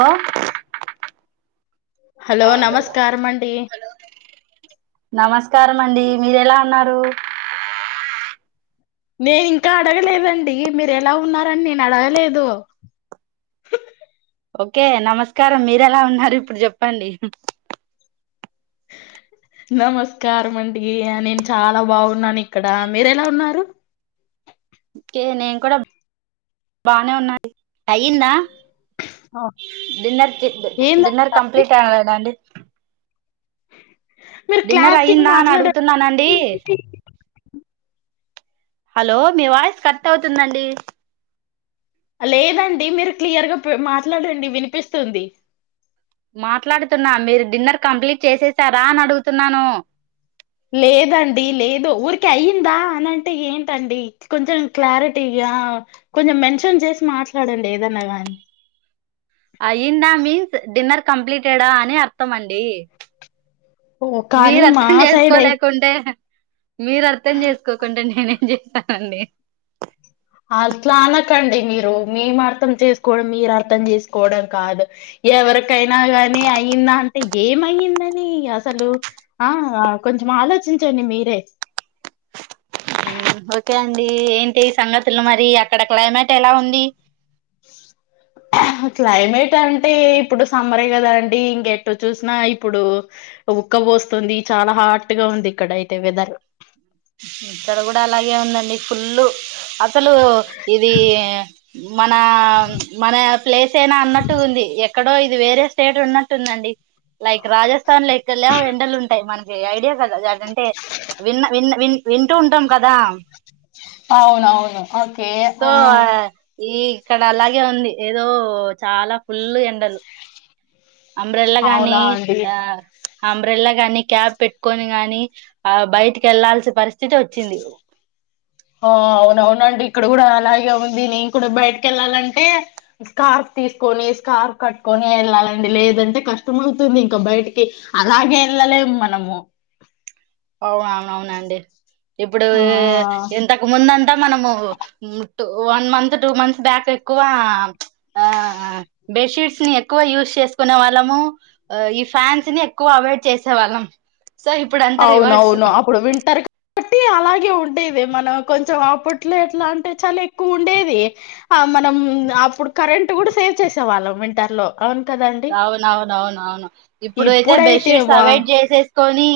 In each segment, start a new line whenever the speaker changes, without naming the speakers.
Hello
hello నమస్కారమండి
నమస్కారం అండి మీరేలా ఉన్నారు
నేను ఇంకా అడగలేదండి మీరు ఎలా ఉన్నారని నేను అడగలేదు
ఓకే నమస్కారం మీరేలా ఉన్నారు ఇప్పుడు చెప్పండి
నమస్కారం అండి నేను చాలా బాగున్నాను ఇక్కడ మీరేలా ఉన్నారు
కే నేను కూడా బానే ఉన్నా అండి అయిందా
ఆ!
డిన్నర్ డిన్నర్
ఏందండి
కంప్లీట్ అవలేద అండి
మీరు
డిన్నర్
క్లారిటీగా
అయ్యిందా అని
మాట్లాడ
అడుగుతున్నానండి హలో మీ వాయిస్ కట్ అవుతుందండి
లేదండి మీరు క్లియర్గా మాట్లాడండి వినిపిస్తుంది
మాట్లాడుతున్నా మీరు డిన్నర్ కంప్లీట్ చేసేసారా అని అడుగుతున్నాను
లేదండి లేదు ఊరికె అయ్యిందా అనంటే ఏంటండి కొంచెం క్లారిటీ గా కొంచెం మెన్షన్ చేసి మాట్లాడండి ఏదన్నా గాని
అయ్యిందా మీన్స్ డిన్నర్ కంప్లీటెడా అని అర్థం అండి
ఓ కానీ
మీరు
మా
అర్థం
సైడ్ అయితే
చేసుకోలేకుంటే మీరు అర్థం చేసుకోకుంటె నేనేం చేశానండి
అట్లా అనకండి మీరు మేము అర్థం చేసుకోవడం మీరు అర్థం చేసుకోవడం కాదు ఎవరికైనా గానీ అయిందా అంటే ఏమయ్యిందని అసలు ఆ కొం చం ఆలోచించండి మీరే
ఓకే అండి ఏంటి సంగతులు మరి అక్కడ క్లైమేట్ ఎలా ఉంది
క్లైమేట్ అంటే ఇప్పుడు సమ్మెరె కదా అండి ఇంకెటు చూసినా ఇప్పుడు ఉక్క ఉక్క పోస్తుంది చాలా హాట్ గా ఉంది ఇక్కడ అయితే వెదర్
ఇక్కడ కూడా అలాగే ఉందండి ఫుల్ అసలు ఇది మన మన ప్లేసేన అన్నట్టు ఉంది ఎ ఇక్కడో ఇది వేరే స్టేట్ ఉన్నట్టుందండి లైక్ రాజస్థాన్ ల ఎక్కలే ఎండలు ఉంటాయి మన ఐడియా కదా అంటే విన్న విన్న వి వింటూ ఉంటాం కదా
అవునవును ఓకే
సో
ఆ
ఈ ఇక్కడ అలాగే ఉంది ఏదో చాలా ఫుల్ ఎండలు అంబ్రెల్లా గాని
అవునా అండి
ఆ అంబ్రెల్లా గాని క్యాప్ పెట్టుకొని గాని ఆ బయటికి వెళ్లాల్సిన పరిస్థితి వచ్చింది
[inaudible] ఆ అవున అవునండి ఇక్కడ కూడా అలాగే ఉంది నేను కూడా బయటకి ఎళ్ళాలంటే స్కార్ప్ తీసుకొని స్కార్ఫ్ కట్టుకొని వెళ్ళాలండి లేదంటే కష్టం అవుతుంది ఇంకా బయటికి అలాగే ఏళ్ళలేము మనము
అవు అ అవునండి ఇప్పుడు
ఆ
ఇంతకు ముందంత మనము one month two months back ఎక్కువ ఆ ఆ బెట్ షీట్స్ ఎక్కువ యూస్ చేసుకునే వాళ్ళము ఈ ఫ్యాన్స్ ని ఎక్కువ అవాయిడ్ చేసేవాళ్ళం సో ఇప్పుడు అం
అవునవును అప్పుడు వింటర్ కాబట్టి అలాగే ఉండేది మనం కొంచెం అప్పట్లో ఎట్లా అంటే చలి ఎక్కువ ఉండేది మనం అప్పుడు కరెంట్ కూడా సేవ్ చేసే వాళ్ళం వింటర్ లో అవును కదండి
అవునవును అవునువును ఇప్పుడయితే బెడ్
ఇప్పుడైతే
షీట్స్
వా
అవాయిడ్ చేసేసుకొని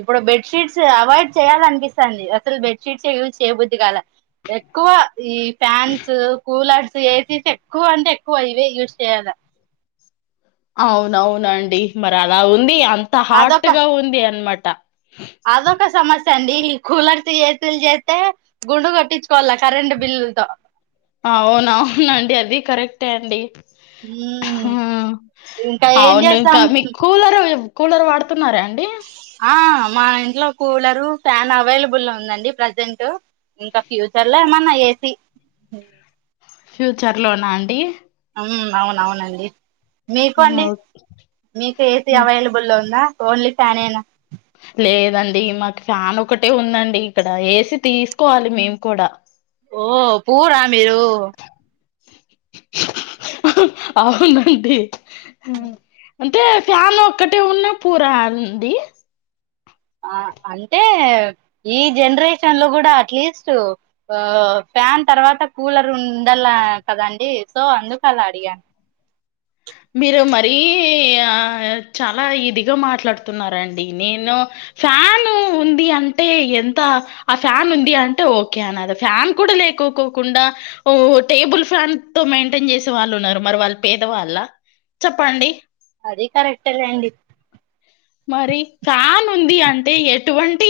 ఇప్పుడు బెడ్ షీట్స్ అవాయిడ్ చేయాల అనిపిస్తాంది అసలు బెడ్ షీట్స్ ఏ యూజ్ చేయబుద్ది కాలా ఎక్కువ ఈ ఫ్యాన్స్ కూలర్స్ ఏసీస్ ఎక్కువ అంటే ఎక్కువ ఇవే యూజ్ చేయాలా
[inaudible] అవునవునండి మరి అలా ఉంది అంత హాట్
అదొక
గా ఉంది అనమాట
అదొక సమస్ అండి ఈ కూలర్స్ ఏసిలు చేస్తే గుండు కొట్టించుకోవాల కరెంట్ బిల్లులతో
అవునవునండి అది కరెక్టే అండి
ఉమ్, ఇంకా ఏం
అవును
చేస్తాం
ఇంకా మీకు కూలర్ కూలర్ వాడుతున్నారా అండి
ఆ మా ఇంట్లో కూలరు ఫ్యాన్ అవైలబుల్ ఉందండి ప్రజెంట్ ఇంకా ఫ్యూచర్ లో ఏమన్నా ఏసీ
ఫ్యూచర్ లోనా అండి
హ్మ్మ్ అవునవునండి మీకు అండి
ఓ-
మీకు ఏ సి అవైలబుల్లో ఉందా ఓన్లీ ఫ్యానేనా
లేదండి మాకు ఫ్యాన్ ఒకటే ఉందండి ఇక్కడ ఏసి తీసుకోవాలి మేము కూడా
ఓ పూరా మీరు
అవునండి అంటే ఫ్యాన్ ఒక్కటే ఉన్నా పూరా అండి
ఆ అంటే ఈ జనరేషన్ లో కూడా అట్లీస్ట్ ఆ ఫ్యాన్ తర్వాత కూలర్ ఉండల్ల కదండి సో అందుకు అలా అడిగాను
[inaudible] మీరు మరీ ఆ చాలా ఇదిగా మాట్లాడుతున్నారండి నేను ఫ్యాన్ ఉంది అంటే ఎంత ఆ ఫ్యాన్ ఉంది అంటే ఓకే అనలే ఫ్యాన్ కూడా లే లేకో కోకుండా ఓ టేబుల్ ఫ్యాన్ తో మెయింటైన్ చేసే వాళ్ళు ఉన్నారు మరి వాళ్ళు పేదవాళ్ళ చెప్పండి
అదే కరెక్టే లెండి
మరి ఫ్యాన్ ఉంది అంటే ఎటువంటి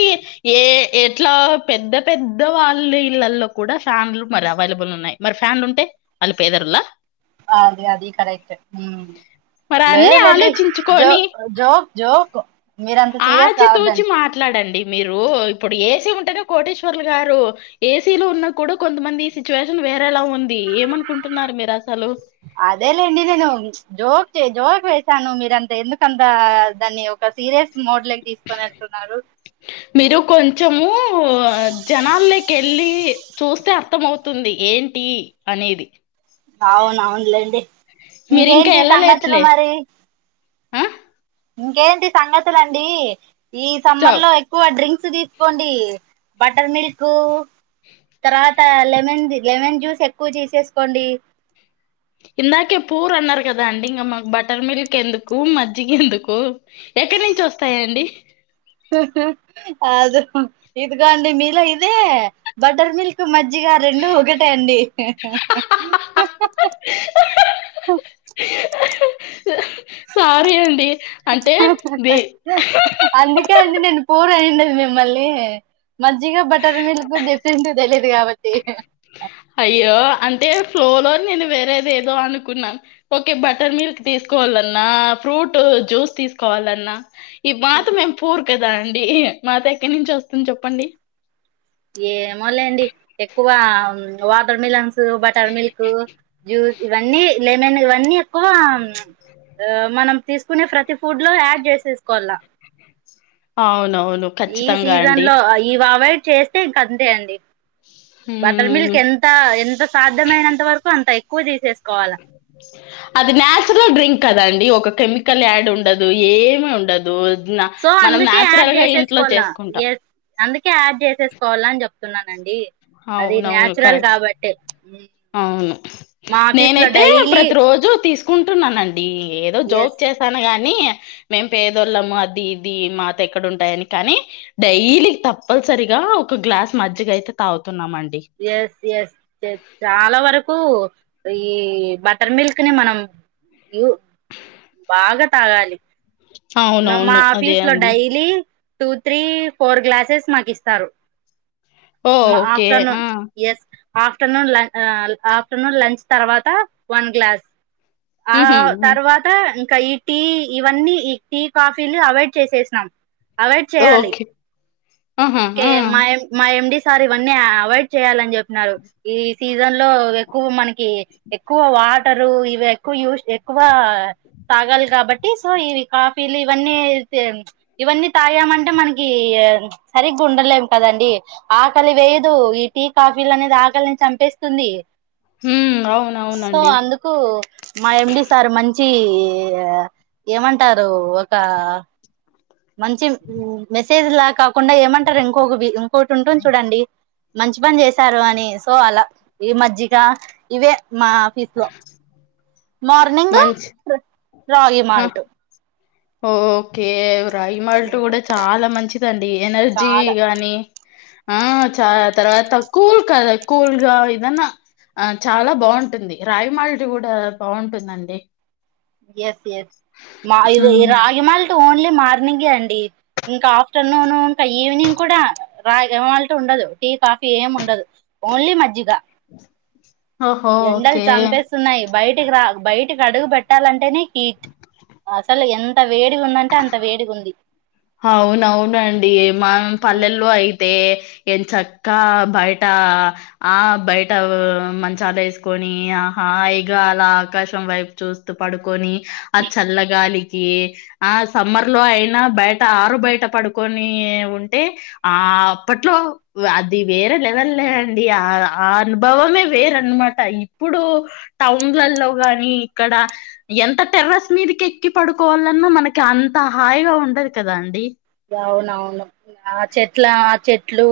ఏ ఎట్లా పెద్ద పెద్ద పెద్ద వాళ్ళ ఇళ్లల్లో కూడా ఫ్యాన్లు మరి అవైలబుల్ ఉన్నాయి మరి ఫ్యాన్లు ఉంటే వాళ్ళు పేదరుల్లా
అ అది అది కరెక్ట్
మరి
లేదు
అన్ని
లేండి జో
ఆలోచించుకొని
జో జోక్ మీరంత సీరియస్ కావద్దండి
కడండి మీరు ఇప్పుడు ఏసీ ఉంటేనే కోటేశ్వర్లు గారు ఏసీ లో ఉన్న గూడా కొంతమంది సి టుచ్యుషన్ వేరేలా ఉం
అదేలేండి నేను జోక్ జోక్ వేసాను మీరంత ఎందుకంతా దాన్ని ఒక సీరియస్ మోడ్ కి తీసుకొని వెళ్తున్నారు
మీరు కొంచెము జనాల్లోకెళ్ళి చూస్తే అర్థంమవుతుంది ఏంటి అనేది
అవునవునులేండి
మీరు ఇంకా
ఇంకేంటి సంగతులు
ఎళ్ళలేట్లే
మరి
ఆ
ఇంకేంటి సంగతులండి ఈ సమ్మర్
చప్
లో ఎక్కువ డ్రింక్స్ తీసుకోండి బటర్ మిల్క్ తర్వాత లెమన్ ది లెమన్ జ్యూస్ ఎక్కువ తిసేసుకోండి
ఇందాకే పూర్ అన్నారు గదా అండి ఇంకా మాకు బటర్ మిల్క్ ఎందుకు మజ్జికి ఎందుకు ఎట్ ఎక్కడి నుంచి వస్తాయండి
కాదు ఇదిగో అండి మీలో ఇదే బటర్ మిల్క్ మజ్జిగ రెండు ఒకటే అండి ఉ
[inaudible] అండి అంటే దే
అందుకే అండి నేను పూర్ మిమ్మల్ని మజ్జగా బటర్ మిల్క్ డిఫ్రెంటే
అయ్యో అంటే ఫ్లో లో నేను వేరేది ఎదో అనుకున్నాను ఓకే బటర్ మిల్క్ తీసుకోవాలన్నా ఫ్రూట్ జ్యూస్ తీసుకోవాలన్నా ఈ బాత్ మేము పూరు కదా అండి మాత ఎక్కడి నుంచి వస్తుంది చెప్పండి
ఏమో లేండి ఎక్కువ watermelons butter milk juice ఇవన్నీ లెమన్ ఇవన్నీ ఎక్కువా ఆ మనం తీసుకునే ప్రతి ఫుడ్ లో యాడ్ చేసేసుకోవాల
అవునవును
ఈ
ఖచ్చితంగా
సీజన్
అండి
లో ఈవ్ అవడ్ చేస్తే ఇంక అంతే అండి బటర్ మిల్క్
మ్మ్.
ఎంత ఎంత సాధ్యమైనంత వరకు అంత ఎక్కువ చేసేస్త
అది న్యాచురల్ డ్రింక్ కదండి ఒక కెమికల్ యాడ్ ఉండదు ఏమి ఉండదు నా-
సో
మనం
అందుకే యాడ్
న్యాచురల్ గా ఇంట్లో
చేసేసుకోవాల
చేసుకుంటాం
అందుకే యాడ్ చేసేసుకోవాల అని చెప్త చేస్తున్నానండి అది
అవునవును
న్యాచురల్
కరెక్ట్
కాబట్టే
అవును
మా ఆఫీస్ లో
నేనైతే
డైలీ
ప్రతి రోజు తీసుకుంటున్నానండి డి ఏదో జోక్
ఎస్
చేసాను గానీ మేము పేదోళ్ళము అది ఇది మాత ఎక్కడ ఉంటాయని కానీ డైలీ తప్పన్ సరిగా ఒక గ్లాస్ మజ్జి అయితే తాగుతున్నామండి
ఎస్ ఎస్ ఎస్ చాలా వరకు కు ఈ బటర్ మిల్క్ ని మనం యు బాగా తాగాలి మ మా
అవునవును అదే
ఆఫీస్ లో
అండి
daily two three four glasses మాకు ఇస్తారు
ఓ
మా
ఓకే
ఆఫ్టర్నూన్
ఆ
yes afternoon lunch afternoon lunch తర్వాత వన్ గ్లాస్ ఆ
ఉహు
తర్వాత ఇంకా ఈ టీ ఇవన్నీ ఈ టీ కాఫీలు అవాయిడ్ చేసేసినాం అవేయిడ్ చేయాలి
ఓకే ఆహా
కె
ఆ
మాయ మాయ ఎండిస్ సార్ ఇవన్నీ అవాయిడ్ చేయాలని చెప్పిన్నారు ఈ సీజన్ లో ఎక్కువ మనకి కి ఎక్కువ వాట్ టరు ఇవి ఎక్కువ యూస్ ఎక్కువ తాగాలి కాబట్టి సో ఇవి కాఫీలు ఇవన్నీ ఇవన్నీ తాగామంటే మనకి సరిగ్గా ఉండలేము కదండి ఆకలి వేయదు ఈ టీ కాఫీలు అనేది ఆకలిని చంపేస్తుంది
ఉమ్
సో
అవునవునండి
అందుకు మా ఎండి సార్ మంచి చి ఏమంటారు ఒక మంచి మెసేజ్ లా కాకుండా ఏమంటారు ఇంకొక ఇంకొకటి ఉంటుంది చూడండి మంచి పని చేశారు అని సో అలా ఈ మజ్జిగ ఇవే మా ఆఫీస్ లో మార్నింగ్
మంచి
రాగి
ఆ
మాల్ట్
ఓకే రాగి మల్ట్ కూడా చాలా మంచిదండి ఎనర్జీ
చాలా
గాని ఆ చాలా తర్వాత కూల్ కద కూల్గా ఏదన్న ఆ చాలా బాగుంటుంది రాగి మాల్ట్ కూడా బాగుంటుందండి
ఎస్ ఎస్ మా
హ్మ్.
రాగి మాల్ట్ ఓన్లీ మార్నింగే అండి ఇంకా ఆఫ్టర్నూన్ ఇంకా ఈవినింగ్ కూడా రాగి మాల్ట్ ఉండదు టీ కాఫీ ఏం ఉండదు ఓన్లీ మజ్జిగ
ఓహో
ఎండలు
ఓకే
చంపేస్తున్నాయి బయటికి రా బయటి టికీ అడుగు పెట్టాలంటేనే హీట్ అసలు ఎంత వేడిగా ఉందంటే అంత వేడిగా ఉంది
అవునవునండి మా పల్లెల్లో అయితే ఎంచక్క బయట ఆ బయట మంచాలేసుకొని ఆ హాయిగా అలా ఆకాశం వైపు చూస్తూ పడుకొని ఆ చల్లగాలికి ఆ సమ్మర్ లో అయినా బయట ట ఆరు బయట పడుకొని ఉంటే ఆ అప్పట్లో అది వేరే లెవెల్ ల్ అండి ఆ ఆ అనుభవమే వేరన్నమాట ఇప్పుడు టౌన్లల్లో గాని ఇక్కడ ఎంత టెర్రస్ మీదకి ఎక్కి పడుకోవాలన్నా మనకి అంత హాయిగా ఉండదు కదా అండి
అవునవును ఆ చెట్ల ఆ చెట్లు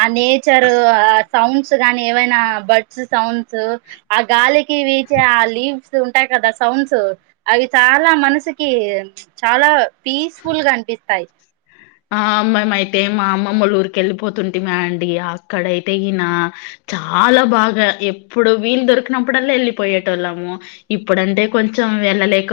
ఆ నేచర్ ఆ సౌండ్స్ గానీ ఏవైనా బడ్స్ సౌండ్స్ ఆ గాలికి వీచే ఆ లీవ్స్ డ్స్ ఉంటాయి కదా సౌండ్స్ అవి చాలా మనసుకి చాలా పీస్ఫుల్ గా అనిపిస్తాయి
ఆ మేమయితే మా అమ్మమ్మోల్లూరికి వెళ్ళిపోతుంటిమి అండి అక్కడైతేనా చాలా బాగా ఎప్పుడు వీలు దొరికినప్పుడల్లా వెళ్ళిపోయేటోళ్ళము ఇప్పుడంటే కొంచెం చం వెళ్ళలేక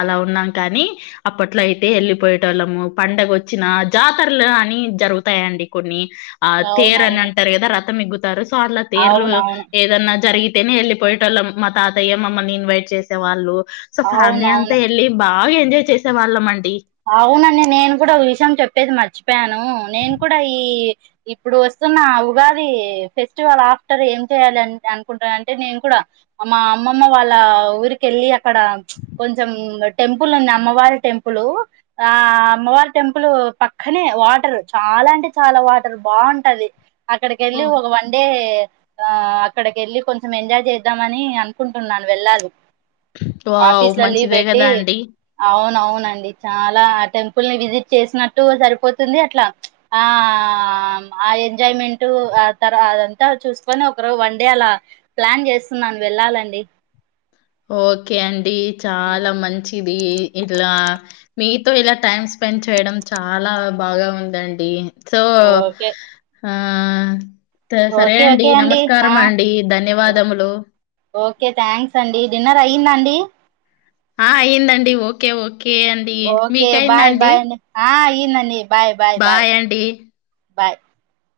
అలా ఉన్నాం కానీ అప్పట్లో అయితే వెళ్ళిపోయేటోళ్ళము పండుగొచ్చినా జాతరలు అని జరుగుతాయండి కొన్ని ఆ తేరు అని
అవునవును
అంటరు కదా రథం ఎక్కుతారు సో అలా తేర్లు
అవునవును
ఏదన్నా జరిగి తేనె వెళ్ళిపోయేటోళ్ళం మా తాతయ్య మమ్మల్ని ఇన్వైట్ చేసేవాళ్ళు సో ఫ్యామిలీ
అవునవును
అంతా వెళ్ళి బా బాగా ఎజాయ్ చేసే వాళ్ళమండి
అవునండి నేను కూడా ఒక విషయం చెప్పేది మర్చిపోయాను నేను కూడా ఈ ఇప్పుడు వస్తున్న ఉగాది ఫెస్టివల్ ఆఫ్టర్ ఏం చేయాలి అనుకుంటానంటే నేను కూడా మా అమ్మమ్మ వాళ్ళ ఊరికి కెళ్ళి అక్కడ కొంచెం టెంపుల్ ఉంది అమ్మవారి టెంపులు ఆ అమ్మవారి టెంపుల్ పక్కనే వాటర్ చాలా అంటే చాలా వాటర్ బాగుంటది అక్కడికి వెళ్ళి
ఓహ్
ఒక వన్ డే ఆ అక్కడికి వెళ్ళి కొంచెం ఎంజాయ్ చేద్దామని అనుకుంటున్నాను వెళ్ళాలి
వావ్!
ఆఫీస్ల లీవ్
మంచిదే
పెట్టి
గదా అండి.
అవును అవును చాలా ఆ టెంపుల్ ని విజిట్ చేసినట్టు సరిపోతుంది అట్లా ఆ ఎంజాయ్మెంట్ ఆ తర అదంతా చూసుకొని ఒకరోజు వన్ డే అలా ప్లాన్ చేస్తున్నాను వెళ్ళాలండి
ఓకే అండి
ఉమ్,
చాలా మంచి ది ఇలా మీతో ఇలా టైమ్ స్పెండ్ చేయడం చాలా బాగా ఉందండి సో
ఓకే
ఆ సరే
ఓకే
అండి
ఓకే ఆ
నమస్కారం అండి
ఓ-
ధన్యవాదములు
ఓకే థ్యాంక్స్ అండి డిన్నర్ అయ్యిందాండి
ఆ అయ్యిందండి ఓకే ఓకే అండి
ఓకే
మీకయిందా
బాయ్
అండి
బాయ్ ఆ అయ్యిందండి బాయ్
బాయ్ అండి
బాయ్